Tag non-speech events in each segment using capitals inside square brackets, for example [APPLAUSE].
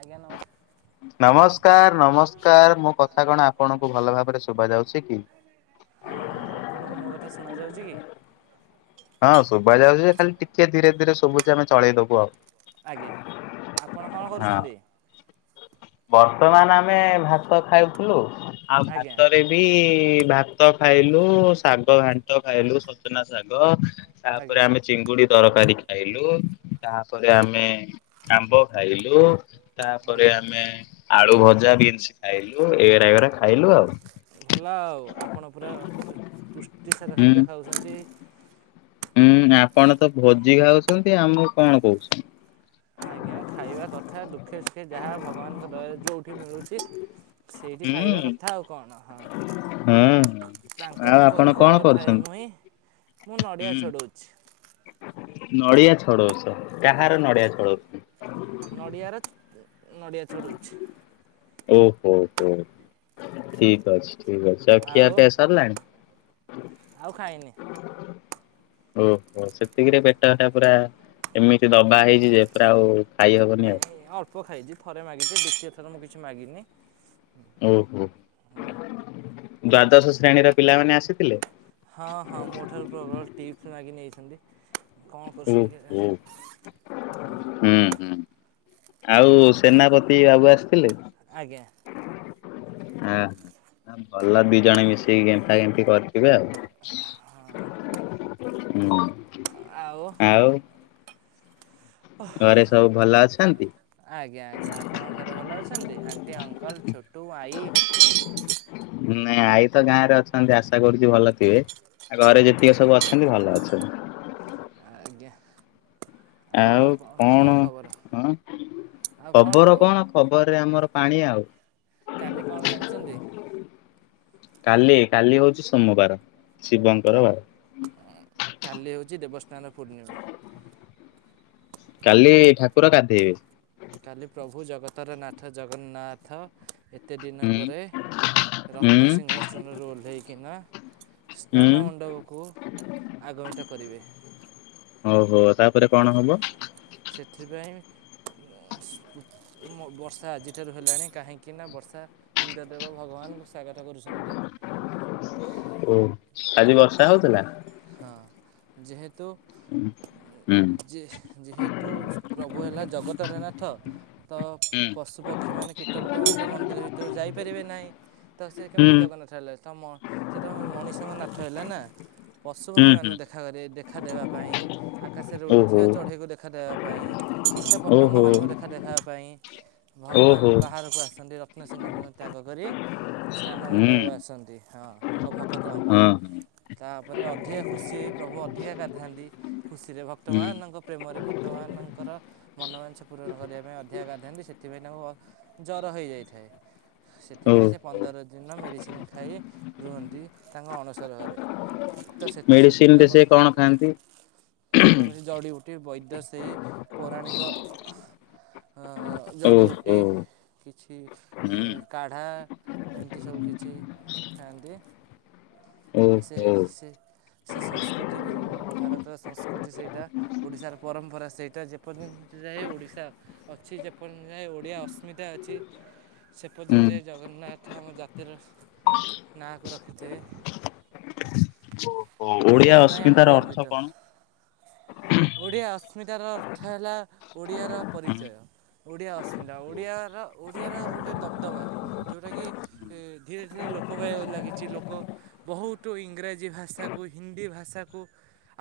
ଆଜ୍ଞା ନମସ୍କାର। ନମସ୍କାର ନମସ୍କାର ମୁଁ କଥା କଣ ଆପଣଙ୍କୁ ଭଲ ଭାବରେ ଶୁବା ଯାଉଚି କି? ହଁ ହଁ ଆପଣ ତ ଶୁଣା ଯାଉଚି କି? ହଁ ଶୁବା ଯାଉଚି ଯେ ଖାଲି ଟିକେ ଧୀରେ ଧୀରେ ଶୁବୁଚି ଆମେ ଚଳେଇଦବୁ ଆଉ। ଇଆ ଆପ ଝନ୍ଦି ଅର୍ତ୍ତମାନ ଆମେ ଭାତ ଖାଉଥୁଲୁ ଆଉ ଆଜ୍ଞା ଭାତରେ ବି ଭା ତ ଖାଇଲୁ ଶାଗ ଘାଣ୍ଟ ଖାଇଲୁ ସଜନା ଶାଗ ତାପରେ ଆଜ୍ଞା ଆମେ ଚିଙ୍ଗୁଡ଼ି ତରକାରୀ ଖାଇଲୁ ତାପରେ ଆମେ ଆମ୍ବ ଖାଇଲୁ ତାପରେ ଆଜ୍ଞା ଆମେ ଆଳୁ ଭଜା ବିନ୍ସ୍ ଖାଇଲୁ ଏରା ଏରା ଖାଇଲୁ ଆଉ। ଭଲ ଆଉ ଆପଣ ପୁରା ପୁଷ୍ଟି ସାର ହୁଁ। ଖାଦ୍ୟ ଖାଉଛନ୍ତି। ହୁଁ ଆପଣ ତ ଭୋଜି ଖାଉଛନ୍ତି ଆମକୁ କଣ କହୁଛନ୍ତି? ଆଜ୍ଞା ଖାଇବା କଥା ଦୁଃଖେ ସୁଖେ ଯାହା ଭଗବାନଙ୍କ ଦୟାରୁ ଯୋଉଠି ମିଳୁଚି। ସେଇଠି ଖାଇବା ହୁଁ କଥା ଆଉ କଣ ହଁ। ହୁଁ ଆଉ ତାଙ୍କରି ଆପଣ କଣ କରିିକରାଉ ଥାଏ କରୁଛନ୍ତି? ମୁହିଁ ମୁଁ ନଡ଼ିଆ ଛଡ଼ଉଛି। ନଡ଼ିଆ ଛଡ଼ଉଛ, କାହାର ନଡ଼ିଆ ଛଡ଼ଉଛ? ନଡ଼ିଆର ନଡ଼ିଆ ଛଡ଼ଉଛି। ଓହୋ ହୋ ଠିକ ଅଛି। ଠିକ ଅଛି। ଆଉ ଖିଆ ପିଆ ସରଲାଣି? ଆଉ ଖାଇନି ଓହୋ ସେତିକିରେ ପେଟଟା ପୁରା ଏମିତି ଦବା ହେଇଚି ଯେ ପୁରା ଆଉ ଖାଇ ହବନି ଆଉ ନାଇଁ ଅଳ୍ପ ଖାଇଚି ଥରେ ମାଗିଚି ଦ୍ଵିତୀୟ ଥର ମୁଁ କିଛି ମାଗିନି। ଓହୋ ଦାଦାସ ହଁ ହଁ ମୋ ଠାରୁ ପ୍ରବଳ ଟିପସ୍ ମାଗି ନେଇଛନ୍ତି। କଣ ଓହୋ କରୁଛନ୍ତି କେଜାଣି ହୁଁ ହୁଁ। ଆଉ ସେନାପତି ବାବୁ ଆସିଥିଲେ? ଆଜ୍ଞା। ଆ ଭଲ ଦି ଜଣ ମିଶେଇି ଗେମ୍ଫା ଗେମ୍ଫି କରିଥିବେ ଆଉ ହୁଁ। ଆଉ ଓ ଘରେ ସବୁ ଭଲ ଅଛନ୍ତି? ଆଜ୍ଞା ଆଜ୍ଞା ଆପଣଙ୍କ ଘରେ ଭଲ ଅଛନ୍ତି? ଆଣ୍ଟି, ଅଙ୍କଲ୍, ଛୋଟ ନାଇଁ ଆଇ ତ ଗାଁ ରେ ଅଛନ୍ତି ଆଶା କରୁଛି ଭଲ ଥିବେ? ଆ ଘରେ ଆଜ୍ଞା। ଯେତିକି ସବୁ ଅଛନ୍ତି ଭଲ ଅଛନ୍ତି। ଆଜ୍ଞା ଆଉ କଣ? ହଁ! ଆଉ ଖବର ଖବର? କଣ? ଖବରରେ ଆମର ପାଣି ଆଉ। କାଲି କଣ ଜାଣିଛନ୍ତି? କାଲି କାଲି ହଉଛି ସୋମବାର ଶିବଙ୍କର ବାର। ସ୍ନାନ ପୂର୍ଣ୍ଣିମା। କାଲି ଠାକୁର ଗାଧେଇବେ? କାଲି ପ୍ରଭୁ ଜଗତର ନାଥ ଜଗନ୍ନାଥ ଏ କେତେ ଦିନ ହୁଁ ପରେ ହୁଁ ରତ୍ନସିଂହାସନରୁ ଓହ୍ଲାଇକିନା ହୁଁ। ସ୍ନାନ ମଣ୍ଡପକୁ ଆଗମିତ କରିବେ। ଓହୋ ତାପରେ କଣ ହବ? ସେଥିପାଇଁ [UNINTELLIGIBLE] ବର୍ଷା ଆଜିଠାରୁ ହେଲାଣି କାହିଁକିନା ବର୍ଷା ଇନ୍ଦ୍ରଦେବ ଭଗବାନ ସ୍ଵାଗତ କରୁଛନ୍ତି। ଓ ଆଜି ବର୍ଷା ହଉଥିଲା? ହଁ ଯେହେ [INAUDIBLE] ହୁଁ ଯେ ଯେହେତୁ ପ୍ରଭୁ ହେଲା ଜଗତରନାଥ। ତ ହୁଁ। ପଶୁପକ୍ଷୀମାନେ କୀଟପର୍ତ୍ତମ [UNINTELLIGIBLE] ତ ମନ୍ଦିର ଭିତରୁ ଯାଇପାରିବେ ନାହିଁ। ତ ସେ ହୁଁ କେମିତି ଜଗନ୍ନାଥ ହେଲେ? ତ ସେ ତ ମଣିଷଙ୍କ ନା [UNINTELLIGIBLE] ଥ ହେଲେ ନା? ହୁଁ ପଶୁପକ୍ଷୀମାନଙ୍କୁ ହୁଁ ଦେଖାକ [INAUDIBLE] ଦେଖା ଦେବା ପାଇଁ ଆକାଶରେ ଓହୋ ଉଡୁଥିବା ଚଢ଼େଇକୁ ଦେଖା ଦେବା ପାଇଁ, କିଟ ପତଙ୍ଗ ଓହୋ ମାନଙ୍କୁ ଦେଖା ଦେଖିବା ପାଇଁ ଭଗବାନ ଓହୋ ବାହାରକୁ ଆସନ୍ତି ରତ୍ନସିଂହାସନ ତ୍ୟାଗ କରି। ସ୍ନାନ ହୁଁ ମଣ୍ଡପ ଆସନ୍ତି। ହଁ ତାଙ୍କ ଭକ୍ତଙ୍କ ପାଇଁ, ହଁ। ତା ତାପରେ ଅଧିକା ଖୁସି ହେଇ ପ୍ରଭୁ ଅଧିକା ଗାଧାନ୍ତି ଖୁସିରେ, ହୁଁ ଭକ୍ତବାନଙ୍କ ପ୍ରେମରେ ଭକ୍ତମାନଙ୍କ ତାଙ୍କର ମନୋବାଞ୍ଛା ପୂରଣ କରିବା ପାଇଁ ଅଧିକା ଗାଧାନ୍ତି। ସେଥିପାଇଁ ତାଙ୍କୁ ଆ ଜର ହୋଇଯାଇଥାଏ। ସେଥିପାଇଁ ସେ ଓହୋ ପନ୍ଦର ଦିନ ମେଡ଼ିସିନ ଖାଇ ରୁହନ୍ତି ତାଙ୍କ ଅଣସର ଘରେ। ତ ମେଡିସିନ ସେଦିନ ରେ ସେ କଣ ଖାଆନ୍ତି? କୌଣସି ଜଡ଼ିବୁଟି ବୈଦ୍ୟ ସେଇ ପୌରାଣିକ ଆ ଜଡ଼ି ଓହୋ ଉଟି। କିଛି ହୁଁ ଉମ୍ କାଢ଼ା ଏମିତି ସବୁ କିଛି ଖାଆନ୍ତି। ଆ ସେ ଓହୋ ସେ ସେ ସଂସ୍କୃତି ବି ଭାରତର [INAUDIBLE] ସଂସ୍କୃତି ସେଇଟା ଓଡ଼ିଶାର ପରମ୍ପରା ସେଇଟା ଯେପରି ଯାଏ ଓଡ଼ିଶା ଅଛି। ଯେପର୍ଯ୍ୟନ୍ତ ଯାଏ ଓଡ଼ିଆ ଅସ୍ମିତା ଅଛି। ସେ ହୁଁ। ପର୍ଯ୍ୟନ୍ତ ଯାଏ ଜଗନ୍ନାଥ ଆମ ଜାତିର ନାଁକୁ ରଖିଥିବେ। ଓଡିଆ ଏହା ପାଇଁ ଆମେ ଅସ୍ମିତାର ଅର୍ଥ ଗର୍ବିତ କଣ? ଓଡ଼ିଆ ଅସ୍ମିତାର ଅର୍ଥ ହେଲା ଓଡ଼ିଆର ପରିଚୟ। ହଁ ଓଡିଆ ଅସ୍ମିତା ଓଡିଆର ଓଡିଆର ଗୋଟେ ଦବଦବା। ଯୋଉଟା କି ଧୀରେ ଧୀରେ ଲୋପ [INAUDIBLE] ଲାଗିଛି। ଲୋକ ବହୁତ ଇଂରାଜୀ ଭାଷାକୁ ହିନ୍ଦୀ ଭାଷାକୁ,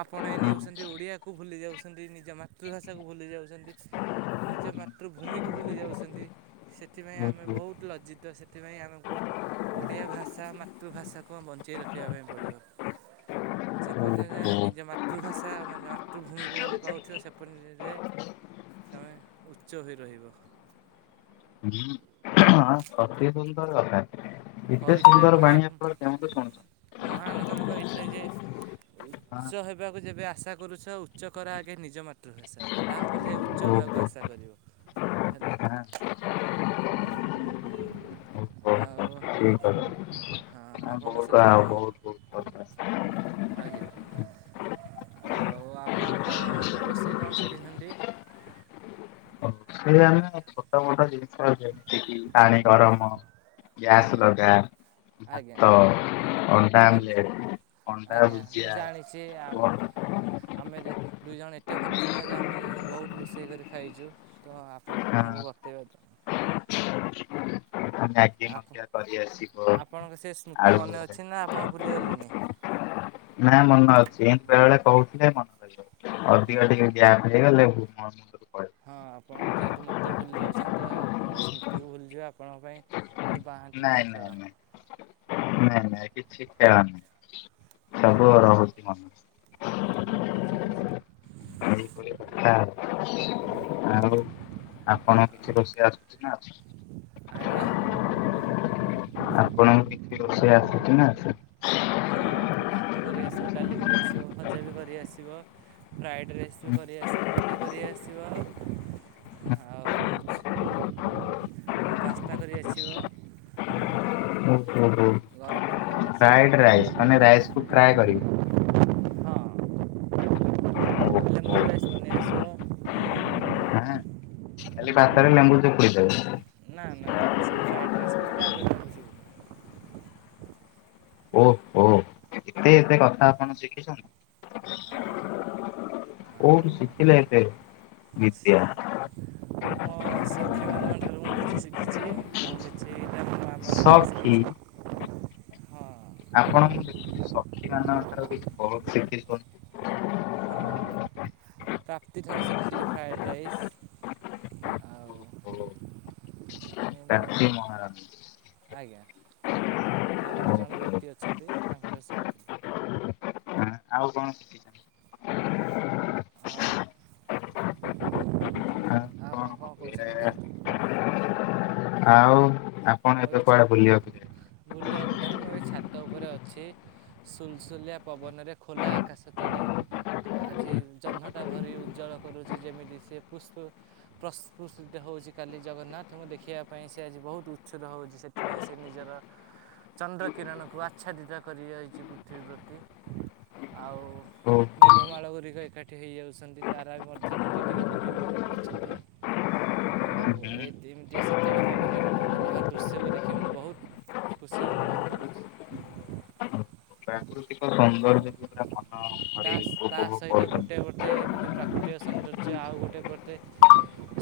ଆପଣାଇ ନେଉଛନ୍ତି। ଓଡ଼ିଆକୁ ଭୁଲି ଯାଉଛନ୍ତି, ନିଜ ମାତୃଭାଷାକୁ ଭୁଲି ଯାଉଛନ୍ତି। ନିଜ ମାତୃଭୂମିକୁ ଭୁଲି ଯାଉଛନ୍ତି। ସେଥିପାଇଁ ଆମେ ବହୁତ ଲଜ୍ଜିତ। ସେଥିପାଇଁ ଆମକୁ ଓଡ଼ିଆ ଭାଷା ମାତୃଭାଷାକୁ ବଞ୍ଚେଇ ରଖିବା ପାଇଁ ପଡ଼ିବ। ଯେପର୍ଯ୍ୟନ୍ତ ନିଜ ମାତୃଭାଷା ଆମର ମାତୃଭୂମିକୁ ଭଲ ପାଉଥିବା ସେପରିରେ ତମେ ଉଚ୍ଚ ହୋଇ ରହିବ। ହୁଁ। ଅତି ସୁନ୍ଦର କଥା ଏତେ କହିଥିଲେ ସୁନ୍ଦର ବାଣୀ ଆପଣ କେଉଁଠୁ ଶୁଣିଚନ୍ତି? ତାଙ୍କୁ ବି କହିଥିଲେ ଯେ ହଁ ଉଚ୍ଚ ହେବାକୁ ଯେବେ ଆଶା କରୁଛ ଉଚ୍ଚ କର ଆଗ ନିଜ ମାତୃଭାଷା ତାପରେ ଯାଇ ଉଚ୍ଚ ହେବାକୁ ଓହୋ ଆଶା କରିବ ହେଲା। ଆଉ ଠିକ ଅଛି। ହଁ ଆପଣ ବହୁତ ଆ ସେଥିପାଇଁ ଆମ ବହୁତ ଆଜ୍ଞା ବହୁତ ଆଉ ଆପଣ କଣ ରୋଷେଇ କଣ ଶିଖିଛନ୍ତି? ସେ ଆମେ ଛୋଟ ମୋଟ ଜିନିଷ ଯେମିତି କି ପାଣି ଗରମ ଗ୍ୟାସ ଆଜ୍ଞା ଲଗା ଆଜ୍ଞା ଭାତ ଅଣ୍ଡା ଆଜ୍ଞା ଆମଲେଟ ଅଣ୍ଡା ଆଜ୍ଞା ମୁଁ ଭୁଜିଆ, ଜାଣିଛି ଆମେ ପରଟା, ଆମେ ଯେ ଦୁଇ ଜଣ ଏତେ ଭଲ ସାଙ୍ଗ ଯେ ଆମେ ବହୁତ ରୋଷେଇ କରି ଖାଇଛୁ। ତ ଆପଣ ଆମକୁ ବତେଇବେ ତ ଆଉ ମ୍ୟାଗି ମଧ୍ୟ କରି ଆସିବ। ତ ଆଳୁ ମନେ ଭଜା ଅଛି ନା ଆପଣ ଭୁଲିଗଲେଣି? ନା ମନେ ଅଛି। ଏମିତି ବେଳେ ବେଳେ କହୁଥିଲେ ମନେ ରହିିବ। ଅଧିକ ଆଜ୍ଞା ଟିକେ ଗ୍ୟାପ ହେଇଗଲେ ହଁ। ହଁ ଆପଣ ଯେହେତୁ ମୋତେ ଭୁଲି ଯାଉଛନ୍ତି। ତ ମୋ ସ୍ମୃତିକୁ ଭୁଲିଯିବ ଆପଣଙ୍କ ପାଇଁ ଗୋଟେ ବାହାନ୍ତରା ହିଁ ନାଇଁ ଖେଳ ନାଇଁ ନାଇଁ ନାଇଁ ନାଇଁ କିଛି ଖେଳ ନାହିଁ। ସବୁ ଆଜ୍ଞା ରହୁଛି ମନେ। ଆଚ୍ଛା ଆଚ୍ଛା ଏଇଭଳି କଥା ଆଉ। ଆଉ ଆପଣଙ୍କୁ କିଛି ରୋଷେଇ ଆସୁଚି ନା ଆସୁନି? ଆଜ୍ଞା ଆପଣଙ୍କୁ କିଛି ରୋଷେଇ ଆସଛି ନା ଆସିନି? ହଁ ଆମକୁ ଭାତ କରି ଆସିବ ଡାଲି କରିଆସିବ ଭଜା ବି କରି ଆସିବ। ଫ୍ରାଏଡ଼୍ ରାଇସ୍ ବି କରି ଆସିବ ମ୍ୟାଗି କରି ଆସିବ। ଆଉ ଆଉ ପାସ୍ତା କରି ଆସିବ। ଆଉ ଓ ଗରମ ପାଣି କରି ଆସିବ ଫ୍ରାଇଡ ରାଇସ୍ ମାନେ ରାଇସ କୁ ଫ୍ରାଏ ରାଇସ [UNINTELLIGIBLE] ହାଁ ଖାଲି ଭାତରେ ଲେମ୍ବୁ ଚିପୁଡ଼ି ଦେଉଚ? ନା ନା ତାକୁ ସେଇ ଫ୍ରାଏଡ଼୍ [UNINTELLIGIBLE] ଓହ ହୋ ହୋ ଏତେ ଏତେ କଥା ଆପଣ ଶିଖିଛନ୍ତି? ଆଜ୍ଞା କୋଉଁଠୁ ଆଉ ଶିଖିଲେ ଏତେ ବିଦ୍ୟା? ଇଛି ଆଉ କିଛି ସକ୍ଷୀ। ହଁ ଆପଣ ମୁଁ ଦେଖୁଛିି ସକ୍ଷୀ ମାନଙ୍କ ଠାରୁ କିଛି ବହୁତ ହଁ ଶିଖିଛନ୍ତି। ପ୍ରାପ୍ତି ଠାରୁ ଶିଖିଥିଲି ଫ୍ରାଏଡ଼୍ ରାଇସ୍ ଆଉ ଏମିତି ଆଉ ସ୍ବତୀ ମହାରାଣୀ ଆଜ୍ଞା ନାମକ ଜଣେ ଓହୋ। ବ୍ୟକ୍ତି ଅଛନ୍ତି ତାଙ୍କଠାରୁ ଶୁଖିଥିଲି। ଆଉ କଣ ଶିଖିଚ? ଆଉ ଆ କଣ ଆଉ କଣ ହୁଏ? କହୁଛନ୍ତି କୁହନ୍ତୁ? ଆଉ ଆପଣ ମୁଁ ଏ ଏବେ କୁଆଡେ ଛାତ ବୁଲିବାକୁ ଯାଇଥିଲେ? ବୁଲିବାକୁ ନାହିଁ ମୁଁ ଏ ଛାତ ଉପରେ ଅଛି। ଅଛି ସୁଲସୁଲିଆ ପବନରେ ଖୋଲା ଆକାଶ ତଳେ ଆଜି ଜହ୍ନଟା ଭାରି ଉଜ୍ଜଳ କରୁଛି ଯେମିତି ସି ପୁଷ୍ପ ପ୍ରୁିତ ହେଉଛି। ଆଜିକାଲି ଜଗନ୍ନାଥଙ୍କୁ ଦେଖିବା ପାଇଁ ସେ ଆଜି ବହୁତ ଉଛୁଦ ହେଉଛି ସେଥିପାଇଁ ସେ ନିଜର ଚନ୍ଦ୍ର କିରଣକୁ ଆଚ୍ଛାଦିତ କରି ଯାଇଛି ପୃଥିବୀ ପ୍ରତି ଆଉ ଓହୋ ମେଘ ହୁଁ। ମାଳ ଗୁଡ଼ିକ ଏକାଠି ହେଇଯାଉଛନ୍ତି। ତାରା ମଧ୍ୟ ଟିକେ ଟିକେ ଫୁଟି ଅଛନ୍ତି। ଆଉ ଏଇ ଦମିତି ଶୀତଳ ପବନରେ ମନ ଅଲକାରା ଦୃଶ୍ୟକୁ ଦେଖି ମୁଁ ବହୁତ ଖୁସି ଅନୁଭବ କରୁଛି। ପ୍ରାକୃତିକ ସୌନ୍ଦର୍ଯ୍ୟକୁ ପୁରା ମନ ତା ଭରି ତା ଉପଭୋଗ ସହିତ ଗୋଟେ କରୁଛନ୍ତି। ଗଟେ ଏମିତି ପ୍ରାକୃତିକ ସୌନ୍ଦର୍ଯ୍ୟ ଆଉ ଗୋଟେ ପଟେ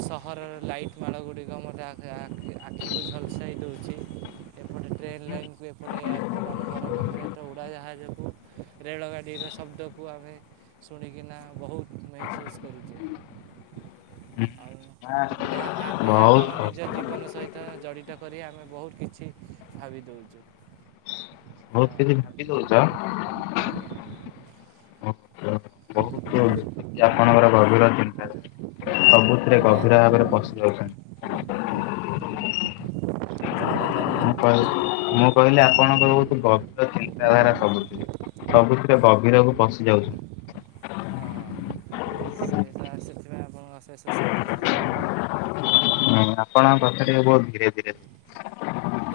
ସହରର ଲାଇଟ୍ ମାଳ ଗୁଡ଼ିକ ମୋତେ ଆଖିକୁ ଝଲସାଇ ଦେଉଛି। ଏପଟେ ଟ୍ରେନ୍ ଲାଇନ୍କୁ ଏପଟେ ଏୟାରପୋର୍ଟ ଆମ ଘର ପାଖରେ ତ ଉଡ଼ାଜାହାଜକୁ ରେଳ ଗାଡ଼ିର ଶବ୍ଦକୁ ଆମେ ଶୁଣିକିନା ବହୁତ ମେହସୁସ୍ କରୁଛୁ। ଆଉ ହୁଁ। ଏହା ଏହାକୁ ବହୁତ ଆମ ଭଲ। ନିଜ ଜୀବନ ସହିତ ଜଡ଼ିତ କରି ଆମେ ବହୁତ କିଛି ଭାବି ଦଉଛୁ। ବହୁତ୍ କିଛି ଭାବି ଦଉଚ? ଆଜ୍ଞା ଦେଖୁଛି ଆପଣଙ୍କର ଆଜ୍ଞା ଗଭୀରା ଭାବରେ ପଶିଯାଉଛନ୍ତି। କଣ କହିଲେ ଆଜ୍ଞା ମୁଁ କହିଲି ମୁଁ କହିଲି ଆପଣଙ୍କର ଗୋଠ ଗଭୀର ଚିନ୍ତାଧାରା ସବୁଥିରେ। ସବୁଥିରେ ଗଭୀରକୁ ପଶି ଯାଉଛି। ହଁ ହ ଅଶେଷ ଅଶେଷ ଧନ୍ୟବାଦ। ଆପଣଙ୍କ ପାଖ ଟିକ ବହୁତ ଧୀରେ ଧୀରେ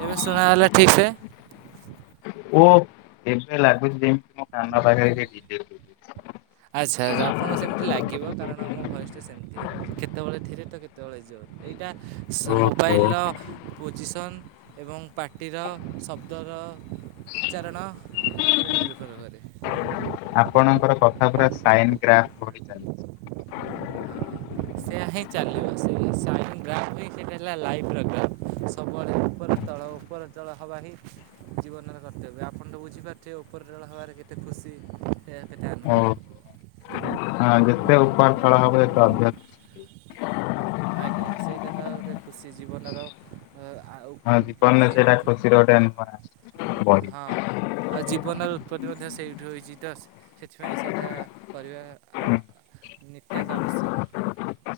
ଏବେ ଶୁଣା ହେଲା ଠିକ ସେ। ଓ ଏ ଲାଗୁଛି ଯେମ କାନ ପାଖରେ କିଏ ଡିଜେ ଆଚ୍ଛା ଆଛା ଆପଣଙ୍କୁ ସେମିତି ଲାଗିବ କାରଣ ଆମ ଭୟସ ଟା ସେମିତି କେତେବେଳେ ଧିରେ ତ କେତେବେଳେ ଜୋର। ଏଇଟା ଓହୋ ମୋବାଇଲ୍ର ପୋଜିସନ୍ ଏବଂ ପାଟିର ଶବ୍ଦର ଉଚ୍ଚାରଣ ଉପରେ ନିର୍ଭର କରେ। ଆପଣଙ୍କର କଥା ପୁରା ସାଇନ ଗ୍ରା ବଢି ଚାଲିଛି। ସେଆା ହିଁ ଚାଲିବ ସେ ହେଲା ଲାଇ ସବୁବେଳେ ତଳ ଉପର ତଳ ହବା ହିଁ ଜୀବନର କର୍ତ୍ତବ୍ୟ ଆପଣ ତ ବୁଝିପାରୁଥିବେ ଉପରେ ରେଳ ହବାରେ କେତେ ଖୁସି କେତେ ଆନନ୍ଦ। [INAUDIBLE] ହଁ ଆଜ୍ଞା ଯେତେ ଉପହାର ଳ ହବ ଏତେ ଅଭସ ଆଜ୍ଞା ସେଇଟା ତ ଗୋଟେ ଖୁସି ଜୀବନ ର। ହଁ ଜୀବନରେ ସେଟା ଖୁସିର ଗଟେ ନୂଆ ବଢି। ପତି ମଧ୍ୟ ସେଇଠି ହୋଇଛି ତ ସେଥିପାଇଁ ସେଇଟା ପରିବା ହୁଁ ନିିତ୍ୟନ୍ତ ଆବଶ୍ୟକ।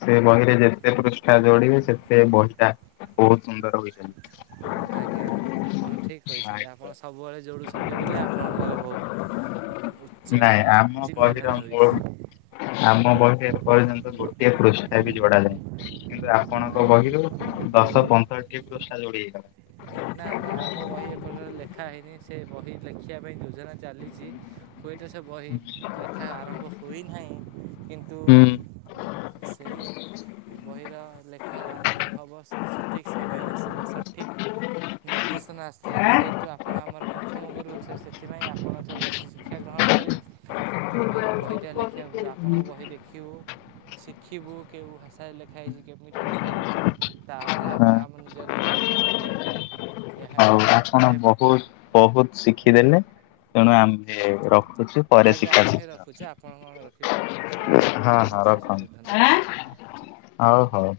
ସେ ବହିରେ ଯେତେ ପୃଷ୍ଠା ଯୋଡିବେ ସେତେ ବହି ଟା ବହୁତ ସୁନ୍ଦର ହୋଇଛନ୍ତି। ଆଜ୍ଞା ଆଜ୍ଞା ଆପଣ ଠିକ କହିଛନ୍ତି ଆପଣ ହୋଇଚାଲିବ। ସବୁବେଳେ ଯୋଡୁ ଅଛନ୍ତି ବୋଲି ଆପଣଙ୍କର ବହୁତ ଉଚ୍ଚ ନାଇଁ ଆମ ବହିର ଚିନ୍ତାଧାରା ମୋ ହୋଇଛି ଆମ ବହିରେ ଏପର୍ଯ୍ୟନ୍ତ ଗୋଟିଏ ପୃଷ୍ଟା ବି ଯୋଡାାଯାଏ କିନ୍ତୁ ନା ଆପଣଙ୍କ ବହିରୁ ଦଶ ପନ୍ଦର ଟି ପୋଷ୍ଟା ଯୋଡି ହେଇଗଲା। ନା ନା ଆମ ବହି ଏପଟରେ ଲେଖା ହେଇନି ସେ ବହି ଲେଖିବା ପାଇଁ ଯୋଜନା ଚାଲିଛି ହୁଏତ ସେ ବହି ଲେଖା ଆରମ୍ଭ ହୋଇନାହିଁ କିନ୍ତୁ ସେଇ ବହିର ଲେଖା ଆରମ୍ଭ ହବ ସଠିକ ସମୟ ଆସିଲେ ସଠିକ ନିର୍ଦ୍ଦେଶନା ଆସିଥିଲେ ଯେହେତୁ ଆପଣ ଆମର ପ୍ରଥମ ଗୁରୁ ସେ ସେଥିପାଇଁ ଆପଣଙ୍କ ର କିଛି ଶିକ୍ଷା ଗ୍ରହଣ କରି ଆମେ ବହିଟା ଲେଖିବାକୁ ଆପଣଙ୍କ ବହି ଦେଖିବୁ ଶିଖିବୁ କେଉଁ ଭାଷାରେ ଲେଖା ହେଇଛି କେମିତି ଲେଖା ହେଇଛି ତାପରେ ଆମେ ଆମ ହଁ ନିଜ ଲାଇଫ ଏଫ ଆପ୍ାଇ କରିବ ଏହାଇ ହଉ ଆପଣ ବହୁତ ବହୁତ ଶିଖିଦେଲେ ତେଣୁ ଆମ ଆଜ୍ଞା ଆମେ ରଖୁଛେ ଆପଣ କଣ ରଖିବେ ଆଉ ହଁ ଆପଣଙ୍କୁ ହଁ ଅଶେଷ ଅଶେଷ ରଖନ୍ତୁ ଧନ୍ୟବାଦ ହଉ ହଉ।